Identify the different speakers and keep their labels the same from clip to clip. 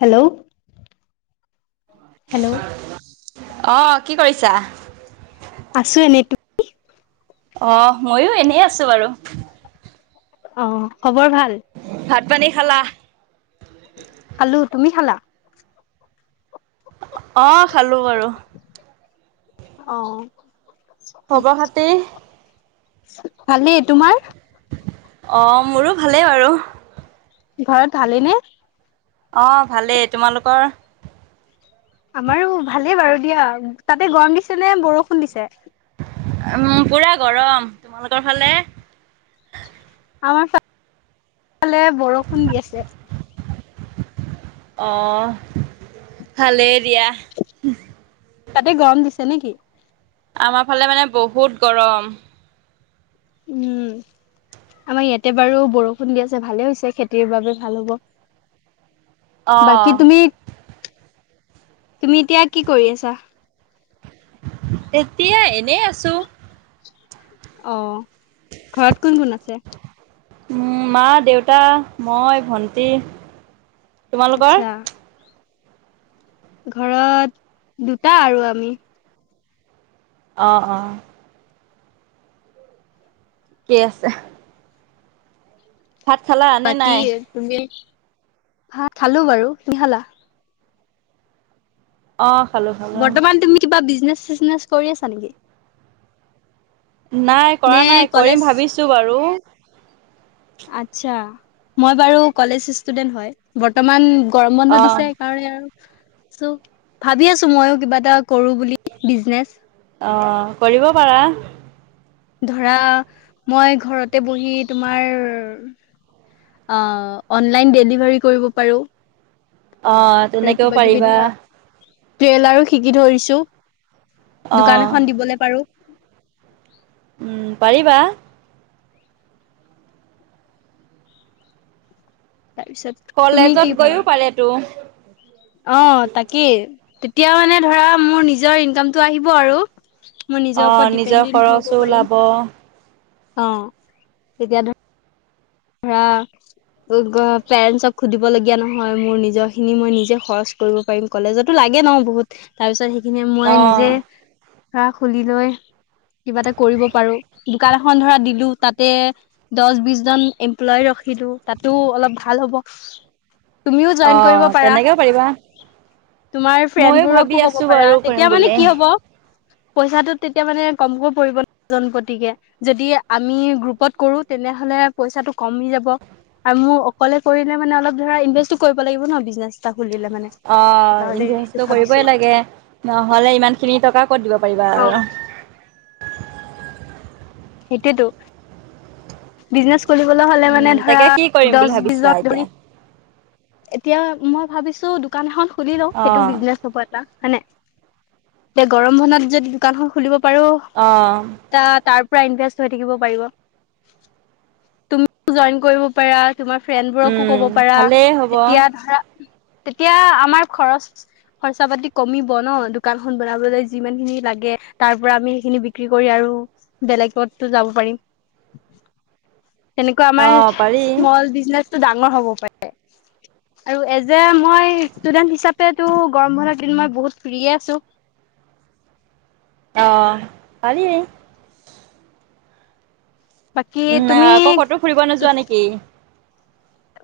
Speaker 1: Hello hello
Speaker 2: অ কি কৰিছা
Speaker 1: আছো এনেই তো
Speaker 2: অ ময়ো এনেই আছো বাৰু
Speaker 1: অ খবৰ ভাল
Speaker 2: ভাত পানী খালা
Speaker 1: খালো তুমি খালা
Speaker 2: অ', খালো বাৰু
Speaker 1: অ',
Speaker 2: খবৰ খাতি
Speaker 1: ভালেই তোমাৰ?
Speaker 2: অ', মোৰো ভালেই বাৰু
Speaker 1: ঘৰত ভালে নে?
Speaker 2: অ', ভালেই, তোমালোকৰ
Speaker 1: আমাৰো ভালেই বাৰু দিয়া, তাতে গৰম দিছে নে বৰষুণ দিছে
Speaker 2: পূৰা গৰম তোমালোকৰ ফালে
Speaker 1: আমাৰফালে বৰষুণ দি আছে
Speaker 2: অ', ভালেই দিয়া
Speaker 1: তাতে গৰম দিছে নেকি?
Speaker 2: আমাৰ ফালে মানে বহুত গৰম
Speaker 1: উম, আমাৰ ইয়াতে বাৰু বৰষুণ দি আছে ভালে হৈছে, খেতিৰ বাবে ভাল হ'ব বাকী
Speaker 2: অ',
Speaker 1: তুমি, তুমি এতিয়া কি কৰি আছা?
Speaker 2: এতিয়া এনেই আছো
Speaker 1: অ', ঘৰত কোন কোন আছে
Speaker 2: উম, মা, দেউতা, মই, ভন্টি তোমালোকৰ?
Speaker 1: আচ্ছা, ঘৰত দুটা, আৰু আমি
Speaker 2: অ', ঠিকে আছে ভাত খালা? নে
Speaker 1: বাকী
Speaker 2: নাই?
Speaker 1: তুমি ভ খালো বাৰু। তুমি খালা?
Speaker 2: অ', খালো। খালো।
Speaker 1: বৰ্তমান তুমি কিবা বিজনেচ চিজনেচ কৰি আছা নেকি?
Speaker 2: নাই কৰা
Speaker 1: নে
Speaker 2: নাই,
Speaker 1: কলেজ
Speaker 2: কৰিম ভাবিছো বাৰু
Speaker 1: আচ্ছা, মই বাৰু কলেজ ষ্টুডেন্ট হয় বৰ্তমান গৰম
Speaker 2: অ
Speaker 1: বন্ধ দিছে, সেইকাৰণে আৰু ভাবি আছো, মইো কিবা এটা কৰো বুলি বিজনেচ
Speaker 2: অ', কৰিব পাৰা
Speaker 1: ধৰা, মই ঘৰতে বহি তোমাৰ অ', অলাইন ডেলিভাৰী কৰিব পাৰো
Speaker 2: অ',
Speaker 1: আৰু
Speaker 2: তেনেকেও
Speaker 1: কিবা কিবি
Speaker 2: পাৰিবা
Speaker 1: ধৰা ট্ৰেইলাৰো শিকি ধৰিছো,
Speaker 2: অ
Speaker 1: দোকান এখন দিবলৈ পাৰো
Speaker 2: উম, পাৰিবা
Speaker 1: তাৰপিছত তুমি কি
Speaker 2: কলেজত
Speaker 1: ভাবা?
Speaker 2: গৈয়ও পাৰে তো
Speaker 1: অ', তাকেই তেতিয়া মানে ধৰা মোৰ নিজৰ ইনকামটো আহিব আৰু মই
Speaker 2: অ
Speaker 1: নিজৰ ওপৰত ডিপেণ্ডে হব
Speaker 2: খৰচো
Speaker 1: পাৰিম।
Speaker 2: ওলাব অ',
Speaker 1: অ', তেতিয়া ধ হ পেৰেন্টছক সুধিবলগীয়া নহয়, মোৰ নিজৰ খিনি মই নিজে খহজ কৰিব পাৰিম কলেজতো লাগে ন বহুত, তাৰ পিছত সেইখিনি মই নিজে ধৰা খুলি লৈ কিবা এটা কৰিব পাৰো, দোকান এখন ধৰা দিলো তাতে দহ বি জন এমপ্লয় ৰখিলো, তাতো অলপ ভাল হ'ব তুমিও
Speaker 2: অ
Speaker 1: জইন কৰিব পাৰা।
Speaker 2: তেনেকেও পাৰিবা
Speaker 1: তোমাৰ
Speaker 2: ময়ো ভাবি
Speaker 1: ফ্ৰেণ্ডবোৰকো কব
Speaker 2: আছো
Speaker 1: পাৰা
Speaker 2: বাৰু কৰিম
Speaker 1: তেতিয়া মানে
Speaker 2: বুলি
Speaker 1: কি হব পইচাটো তেতিয়া মানে কমকৈ পৰিব ন জনপতিকে যদি আমি গ্ৰুপত কৰো তেনেহলে পইচাটো কমি যাব। আৰু মোক অকলে কৰিলে মানে অলপ ধৰা ইনভেষ্টটো কৰিব লাগিব ন? বিজনেছ এটা খুলিলে মানে।
Speaker 2: অ,
Speaker 1: সেইকাৰণে সেইটো
Speaker 2: ইনভাৰেঞ্চটো
Speaker 1: ভাবিছো
Speaker 2: কৰিবই লাগে নহ'লে ইমানখিনি টকা ক'ত দিব পাৰিবা
Speaker 1: অ
Speaker 2: আৰু।
Speaker 1: সিতিতো। বিজনেছ কৰিবলৈ হ'লে মানে
Speaker 2: উম
Speaker 1: ধৰা
Speaker 2: তাকে কি কৰিম বুলি
Speaker 1: দহ
Speaker 2: ভাবিছা
Speaker 1: বিজন ধৰি
Speaker 2: এতিয়া
Speaker 1: এতিয়া মই ভাবিছো দোকান এখন খুলি লও
Speaker 2: অ
Speaker 1: সেইটো বিজনেছ ওপৰত হয়নে এতিয়া গৰম বনত যদি দোকান খ, খুলিব পাৰো।
Speaker 2: অ'।
Speaker 1: এ, তাৰ পৰা ইনভেষ্ট হৈ থাকিব পাৰিব। তুমি জইন কৰিব পাৰা। তোমাৰ ফ্ৰেণ্ডবোৰকো
Speaker 2: উম
Speaker 1: ক'ব পাৰা
Speaker 2: ভালেই হ'ব
Speaker 1: তেতিয়া ধৰা তেতিয়া আমাৰ খৰচ খৰচা পাতি কমিব ন, দোকান খন বনাবলৈ যিমান খিনি লাগে তাৰ পৰা আমি সেইখিনি বিক্ৰী কৰি আৰু বেলেগতো যাব পাৰিম। তেনেকুৱা
Speaker 2: অ
Speaker 1: আমাৰ
Speaker 2: পাৰি
Speaker 1: স্মল বিজনেচটো ডাঙৰ হ'ব পাৰে। আৰু এজ এ মই ষ্টুডেন্ট হিচাপে গৰম বলাৰ দিন মই বহুত ফ্ৰৰিয়ে আছো।
Speaker 2: অ, পাৰি।
Speaker 1: বাকী
Speaker 2: উ,
Speaker 1: তুমি
Speaker 2: কটো ফুৰিব নোযোৱা নেকি?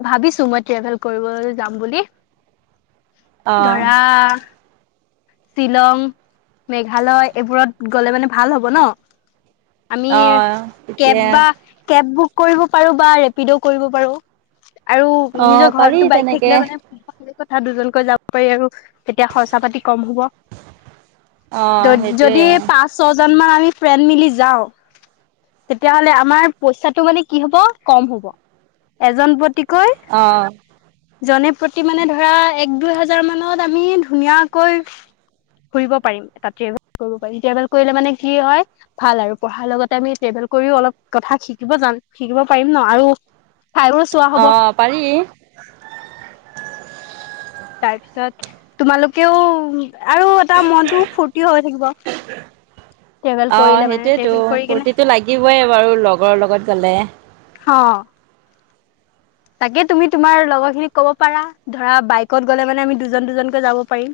Speaker 1: ভাবিছো মই ট্ৰেভেল কৰিবলৈ যাম বুলি
Speaker 2: অ
Speaker 1: ধৰা শ্বিলং, মেঘালয় এইবোৰত গলে মানে ভাল হ'ব ন। আমি
Speaker 2: অ
Speaker 1: কেব
Speaker 2: তেতিয়া
Speaker 1: বা কেব বুক কৰিব পাৰো, বা ৰেপিড কৰিব পাৰো। আৰু
Speaker 2: অ
Speaker 1: নিজৰ
Speaker 2: পাৰি
Speaker 1: ঘৰতটো বাইক
Speaker 2: তেনেকে
Speaker 1: থাকিলে মানে ভালে কথা দুজনকৈ যাব পাৰি আৰু তেতিয়া খৰচা পাতি কম হ'ব।
Speaker 2: অ সেইটোৱে
Speaker 1: যদি পাঁচ, ছয় জন মান আমি ফ্ৰেণ্ড মিলি যাওঁ। তেতিয়াহ'লে আমাৰ পইচাটো মানে কি হ'ব কম হ'ব এজন প্ৰতিতিকৈ
Speaker 2: অ'।
Speaker 1: জনী প্ৰতি মানে ধৰা এক, দুই হাজাৰ মানত আমি ধুনীয়াকৈ ফুৰিব পাৰিম এটা ট্ৰেভেল কৰিব পাৰিম। ট্ৰেভেল কৰিলে মানে কি হয়। ভাল আৰু পঢ়াৰ লগতে আমি ট্ৰেভেল কৰিও অলপ কথা শিকিব যাম শিকিব পাৰিম ন আৰু [unintelligible]
Speaker 2: অ, পাৰি।
Speaker 1: তাৰপিছত তোমালোকেও আৰু এটা মনটোও ফূৰ্তি হৈ থাকিব। ট্ৰেভেল কৰিলে মানে ট্ৰেভেল কৰি কিনে
Speaker 2: শিকিবই বাৰু লগৰৰ লগত গ'লে।
Speaker 1: অ'। তাকে তুমি তোমাৰ লগৰ খিনিক ক'ব পাৰা ধৰা বাইকত গ'লে মানে আমি দুজন, দুজনকৈ যাব পাৰিম।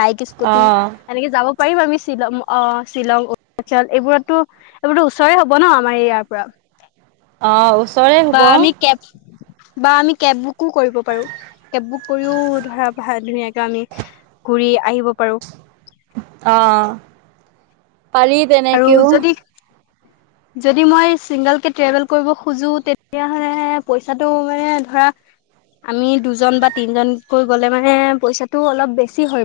Speaker 1: বাইক
Speaker 2: অ
Speaker 1: স্কুটি এনেকে যাব পাৰিম আমি শ্বিলং অ, শ্বিলং, অৰুণাচল এইবোৰতো এইবোৰতো ওচৰে হ'ব ন আমাৰ ইয়াৰ পৰা
Speaker 2: অ'। ওচৰে
Speaker 1: বা
Speaker 2: হ'ব
Speaker 1: আমি কেব বা আমি কেব বুকো কৰিব পাৰো। কেব বুক কৰিও ধৰা ধুনীয়াকে আমি ঘুৰি আহিব পাৰো।
Speaker 2: অ, পাৰি।
Speaker 1: আৰু
Speaker 2: তেনেকেও
Speaker 1: যদি যদি মই চিংগল কে ট্ৰেভেল কৰিব খোজো তেতিয়াহলে পইচাটো মানে ধৰা আমি দুজন বা তিনজনকৈ গ'লে মানে পইচাটো অলপ বেছি হয়।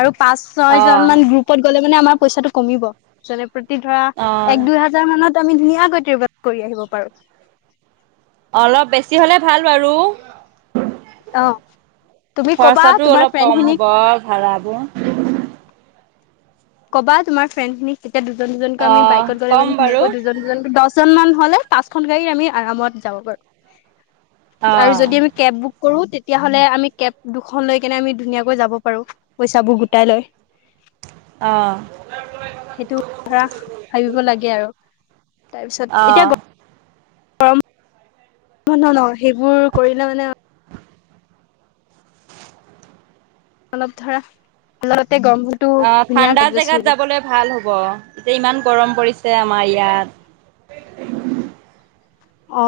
Speaker 1: আৰু পাঁচ ছয়
Speaker 2: অ
Speaker 1: জন মান গ্ৰুপত গলে মানে আমাৰ পইচাটো কমিব। যনে প্ৰতি ধৰা
Speaker 2: অ
Speaker 1: এক দুই হাজাৰ মানত আমি ধুনীয়াকৈ কৰি আহিব পাৰো।
Speaker 2: অলপ বেছি হলে ভাল বাৰু।
Speaker 1: অ তুমি কবা
Speaker 2: খৰচাটো
Speaker 1: তোমাৰ
Speaker 2: অলপ
Speaker 1: ফ্ৰেণ্ড
Speaker 2: কম
Speaker 1: খিনিক
Speaker 2: হ'ব ভাড়াবোৰ।
Speaker 1: ক'বা তোমাৰ ফ্ৰেণ্ডখিনিক তেতিয়া দুজন, দুজনকৈ
Speaker 2: অ
Speaker 1: আমি বাইকত গ'লে
Speaker 2: কম
Speaker 1: মানে
Speaker 2: বাৰু
Speaker 1: ধুনীয়াকৈ দুজন, দুজনকৈ দচ জন মান হলে পাঁচখন গাড়ী আমি আৰামত যাব পাৰো আৰু
Speaker 2: অ',
Speaker 1: যদি আমি কেব বুক। কৰো তেতিয়া হলে আমি কেব দুখন লৈ কেনে আমি ধুনীয়াকৈ যাব পাৰো পইচাবোৰ গোটাই লৈ।
Speaker 2: অ।
Speaker 1: সেইটো ধৰা ভাবিব লাগে আৰু তাৰপিছত এতিয়া গ।
Speaker 2: অ',
Speaker 1: ন ন ন সেইবোৰ কৰিলে মানে। অলপ ধৰা আগতে গম।
Speaker 2: অ ঠাণ্ডা জেগাত যাবলৈ ভাল হ'ব এতিয়া ইমান গৰম পৰিছে আমাৰ ইয়াত।
Speaker 1: অ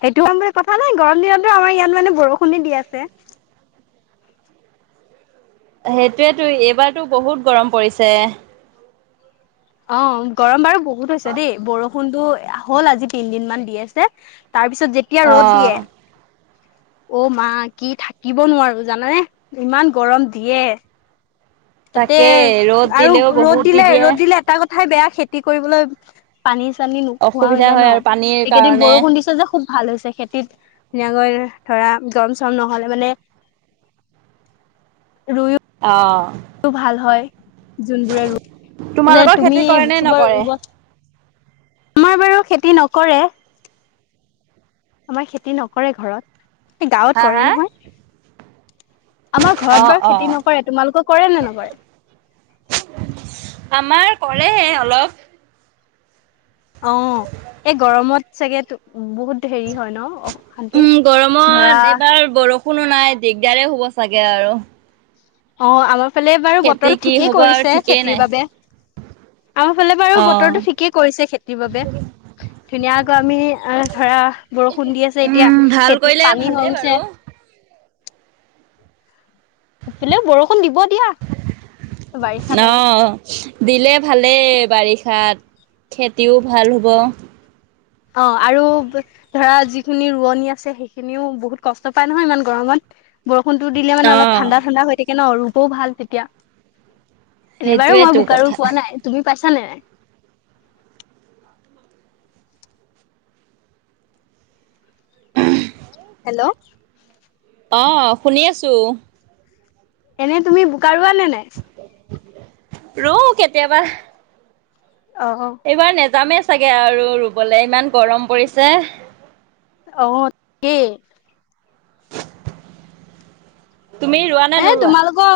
Speaker 1: সেইটো হ'ম বুলি কথা নাই গৰম দিনতো আমাৰ ইয়াত মানে বৰষুণে দি আছে দ
Speaker 2: হেটোয়েতো এইবাৰতো বহুত গৰম পৰিছে।
Speaker 1: অ গৰম বাৰু বহুত হৈছে দেই বৰষুণ। ফোনটো হ'ল আজি তিন দিনমান দি আছে তাৰ পিছত যেতিয়া ৰ'দ দিয়ে।
Speaker 2: অ'।
Speaker 1: অ মা কি থাকিব নোৱাৰো জানানে ইমান গৰম দিয়ে। তাতে
Speaker 2: তাকেই ৰ'দ
Speaker 1: আৰু
Speaker 2: দিলেও
Speaker 1: ৰ'দ
Speaker 2: বহুত দি
Speaker 1: দিলে
Speaker 2: দিয়ে
Speaker 1: ৰ'দ দিলে এটা কথাই বেয়া খেতি কৰিবলৈ। পানী চানী নোখোৱা হৈ
Speaker 2: অসুবিধা
Speaker 1: যায়
Speaker 2: হয়
Speaker 1: ন
Speaker 2: আৰু পানীৰ
Speaker 1: এইকেইদিন
Speaker 2: কাৰণে
Speaker 1: বৰষুণ দিছে যে। খুব ভাল হৈছে খেতিত ধুনীয়াকৈ ধৰা গৰম চৰম নহলে মানে। ৰুইও।
Speaker 2: অ।
Speaker 1: ভাল হয় যোনবোৰ আৰু যে
Speaker 2: তোমালোকৰ
Speaker 1: তুমি
Speaker 2: খেতি কৰে নে
Speaker 1: চবৰ
Speaker 2: নকৰে?
Speaker 1: আমাৰ বাৰু খেতি নকৰে আমাৰ খেতি নকৰে ঘৰত। এই গাঁৱত
Speaker 2: হা
Speaker 1: কৰে
Speaker 2: হা
Speaker 1: নহয়। আমাৰ ঘৰত
Speaker 2: অ',
Speaker 1: বাৰু খেতি
Speaker 2: অ',
Speaker 1: নকৰে তোমালোকৰ কৰে নে নকৰে।
Speaker 2: আমাৰ কৰে অলপ।
Speaker 1: অ এই গৰমত চাগে তু বহুত। হেৰি হয় ন অশান্তি ধৰা।
Speaker 2: কোনো নাই দিগদাৰে হ'ব চাগে আৰু।
Speaker 1: অ আমাৰ ফালে বাৰু
Speaker 2: খেতি
Speaker 1: বতৰ
Speaker 2: কি
Speaker 1: ঠিকেই
Speaker 2: হ'ব আৰু
Speaker 1: কৰিছে
Speaker 2: ঠিকেই নাই
Speaker 1: খেতিৰ বাবে। আমাৰ ফালে বাৰু
Speaker 2: অ'।
Speaker 1: বতৰটো ঠিকেই কৰিছে খেতিৰ বাবে। ধুনীয়াকৈ আমি ধৰা বৰষুণ দি আছে এতিয়া
Speaker 2: উম, ভাল
Speaker 1: খেতিত
Speaker 2: কৰিলে
Speaker 1: পানী
Speaker 2: ভালেই
Speaker 1: হৈ গৈছে।
Speaker 2: বাৰু।
Speaker 1: সেইফালে বৰষুণ দিব দিয়া বাৰিষাত আৰু।
Speaker 2: অ', দিলে ভালেই বাৰিষাত খেতিও ভাল হ'ব।
Speaker 1: অ আৰু। ধৰা যিখিনি ৰোৱনি আছে সেইখিনিও বহুত কষ্ট পাই নহয় ইমান গৰমত। বৰষুণটো দিলে মানে অলপ
Speaker 2: অ',
Speaker 1: ঠাণ্ডা ঠাণ্ডা হৈ থাকে ন ৰুবও ভাল তেতিয়া। এনে বাৰো মই
Speaker 2: সেইটোৱেতো
Speaker 1: বোকাত
Speaker 2: কথা।
Speaker 1: ৰুই পোৱা নাই তুমি পাইছা নে নাই। হেল্ল'।
Speaker 2: অ শুনি আছো।
Speaker 1: এনে তুমি বোকাত ৰুৱা নে নাই।
Speaker 2: ৰুও কেতিয়াবা।
Speaker 1: অ অ।
Speaker 2: এইবাৰ নেযামেই চাগে আৰু ৰুবলৈ ইমান গৰম পৰিছে।
Speaker 1: অ তাকেই।
Speaker 2: তুমি ৰোৱা নে
Speaker 1: এ
Speaker 2: নোৰোৱা?
Speaker 1: তোমালোকৰ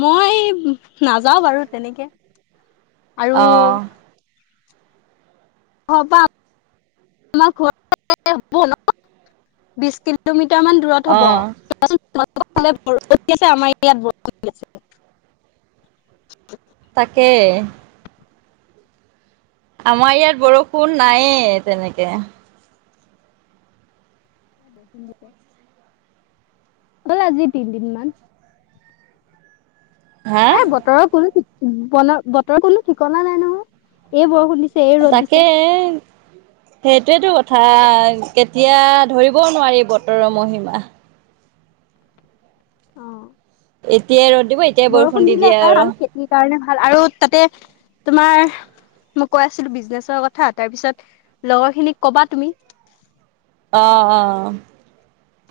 Speaker 1: মই নাযাওঁ বাৰু তেনেকে। আৰু।
Speaker 2: অ',
Speaker 1: অ পাম-। আমাৰ ঘৰ হব ন বিশ কিলোমিটাৰ মান। দূৰত হব
Speaker 2: অ',
Speaker 1: চোৱাচোন তোমাৰলোকৰ ফালে বৰষুণ দি আছে আমাৰ ইয়াত বৰষুণ দি আছে।
Speaker 2: তাকেই। আমাৰ ইয়াত বৰষুণ নায়ে তেনেকে
Speaker 1: বৰষুণ দিছে অল আজি তিনিদিন মমান
Speaker 2: হে
Speaker 1: এ বতৰৰ কোনো ব বতৰৰ কোনো ঠিকনা নাই নহয় এই বৰষুণ দি
Speaker 2: তাকে সেইটোয়েতটো কথা কেতিয়া ধৰিবও নোৱাৰি বতৰৰ মহিমা
Speaker 1: অ
Speaker 2: এতিয়াই ৰ'দ দিব এতিয়াই বৰষুণ দি দিয়ে আৰু
Speaker 1: স কাৰণে ভাল আৰু তাতে তোমাৰ মই কৈ আছিলো বিজনেছৰ কথা তাৰ পিছত লগৰ খিনিক কবা তুমি
Speaker 2: অ অ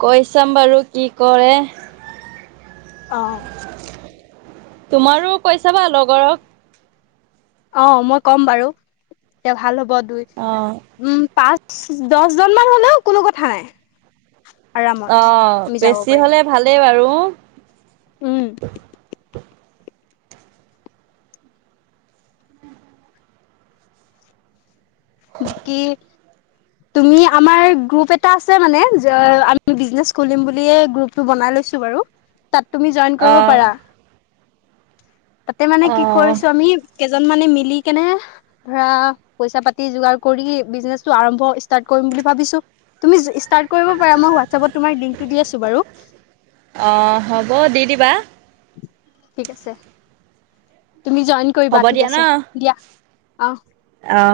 Speaker 2: কৈ চাম বাৰু কি কৰে
Speaker 1: অ
Speaker 2: তোমাৰো কৈছাবা লগৰক
Speaker 1: অ মই ক'ম বাৰু এতিয়া ভাল হ'ব দুই
Speaker 2: অঁ
Speaker 1: উম পাঁচ দহজনমানান হলেও কোনো কথা নাই আৰামত
Speaker 2: অঁ
Speaker 1: আমি যাব
Speaker 2: বেছি
Speaker 1: পাৰিম
Speaker 2: হ'লে ভালেই বাৰু
Speaker 1: উম বাকী তুমি আমাৰ গ্ৰুপ এ আছে মানে আমিনে খ গ্ৰ বনাই লৈছো বাৰু তাত তুমি জইন কৰিব
Speaker 2: অ'।
Speaker 1: পাৰা তাতে মানে কি
Speaker 2: অ',
Speaker 1: কৰিছো আমি কেইজন মানে মিলি কেনে ধৰা পইচা পাতি যোগাৰ কৰি বিজনেছটো আৰম্ভ ষ্টাৰ্ট কৰিম বুলি ভাবিছো তুমি ষ্টাৰ্ট কৰিব পাৰা মই হোৱাটছএপত তোমাৰ লিংকটো দি আছো বাৰু
Speaker 2: অঁ হ'ব দি দিবা
Speaker 1: ঠিক আছে তুমি জইন কৰিবা
Speaker 2: হ'ব
Speaker 1: ঠিক
Speaker 2: দিয়া ন
Speaker 1: আছে দিয়া অ
Speaker 2: অ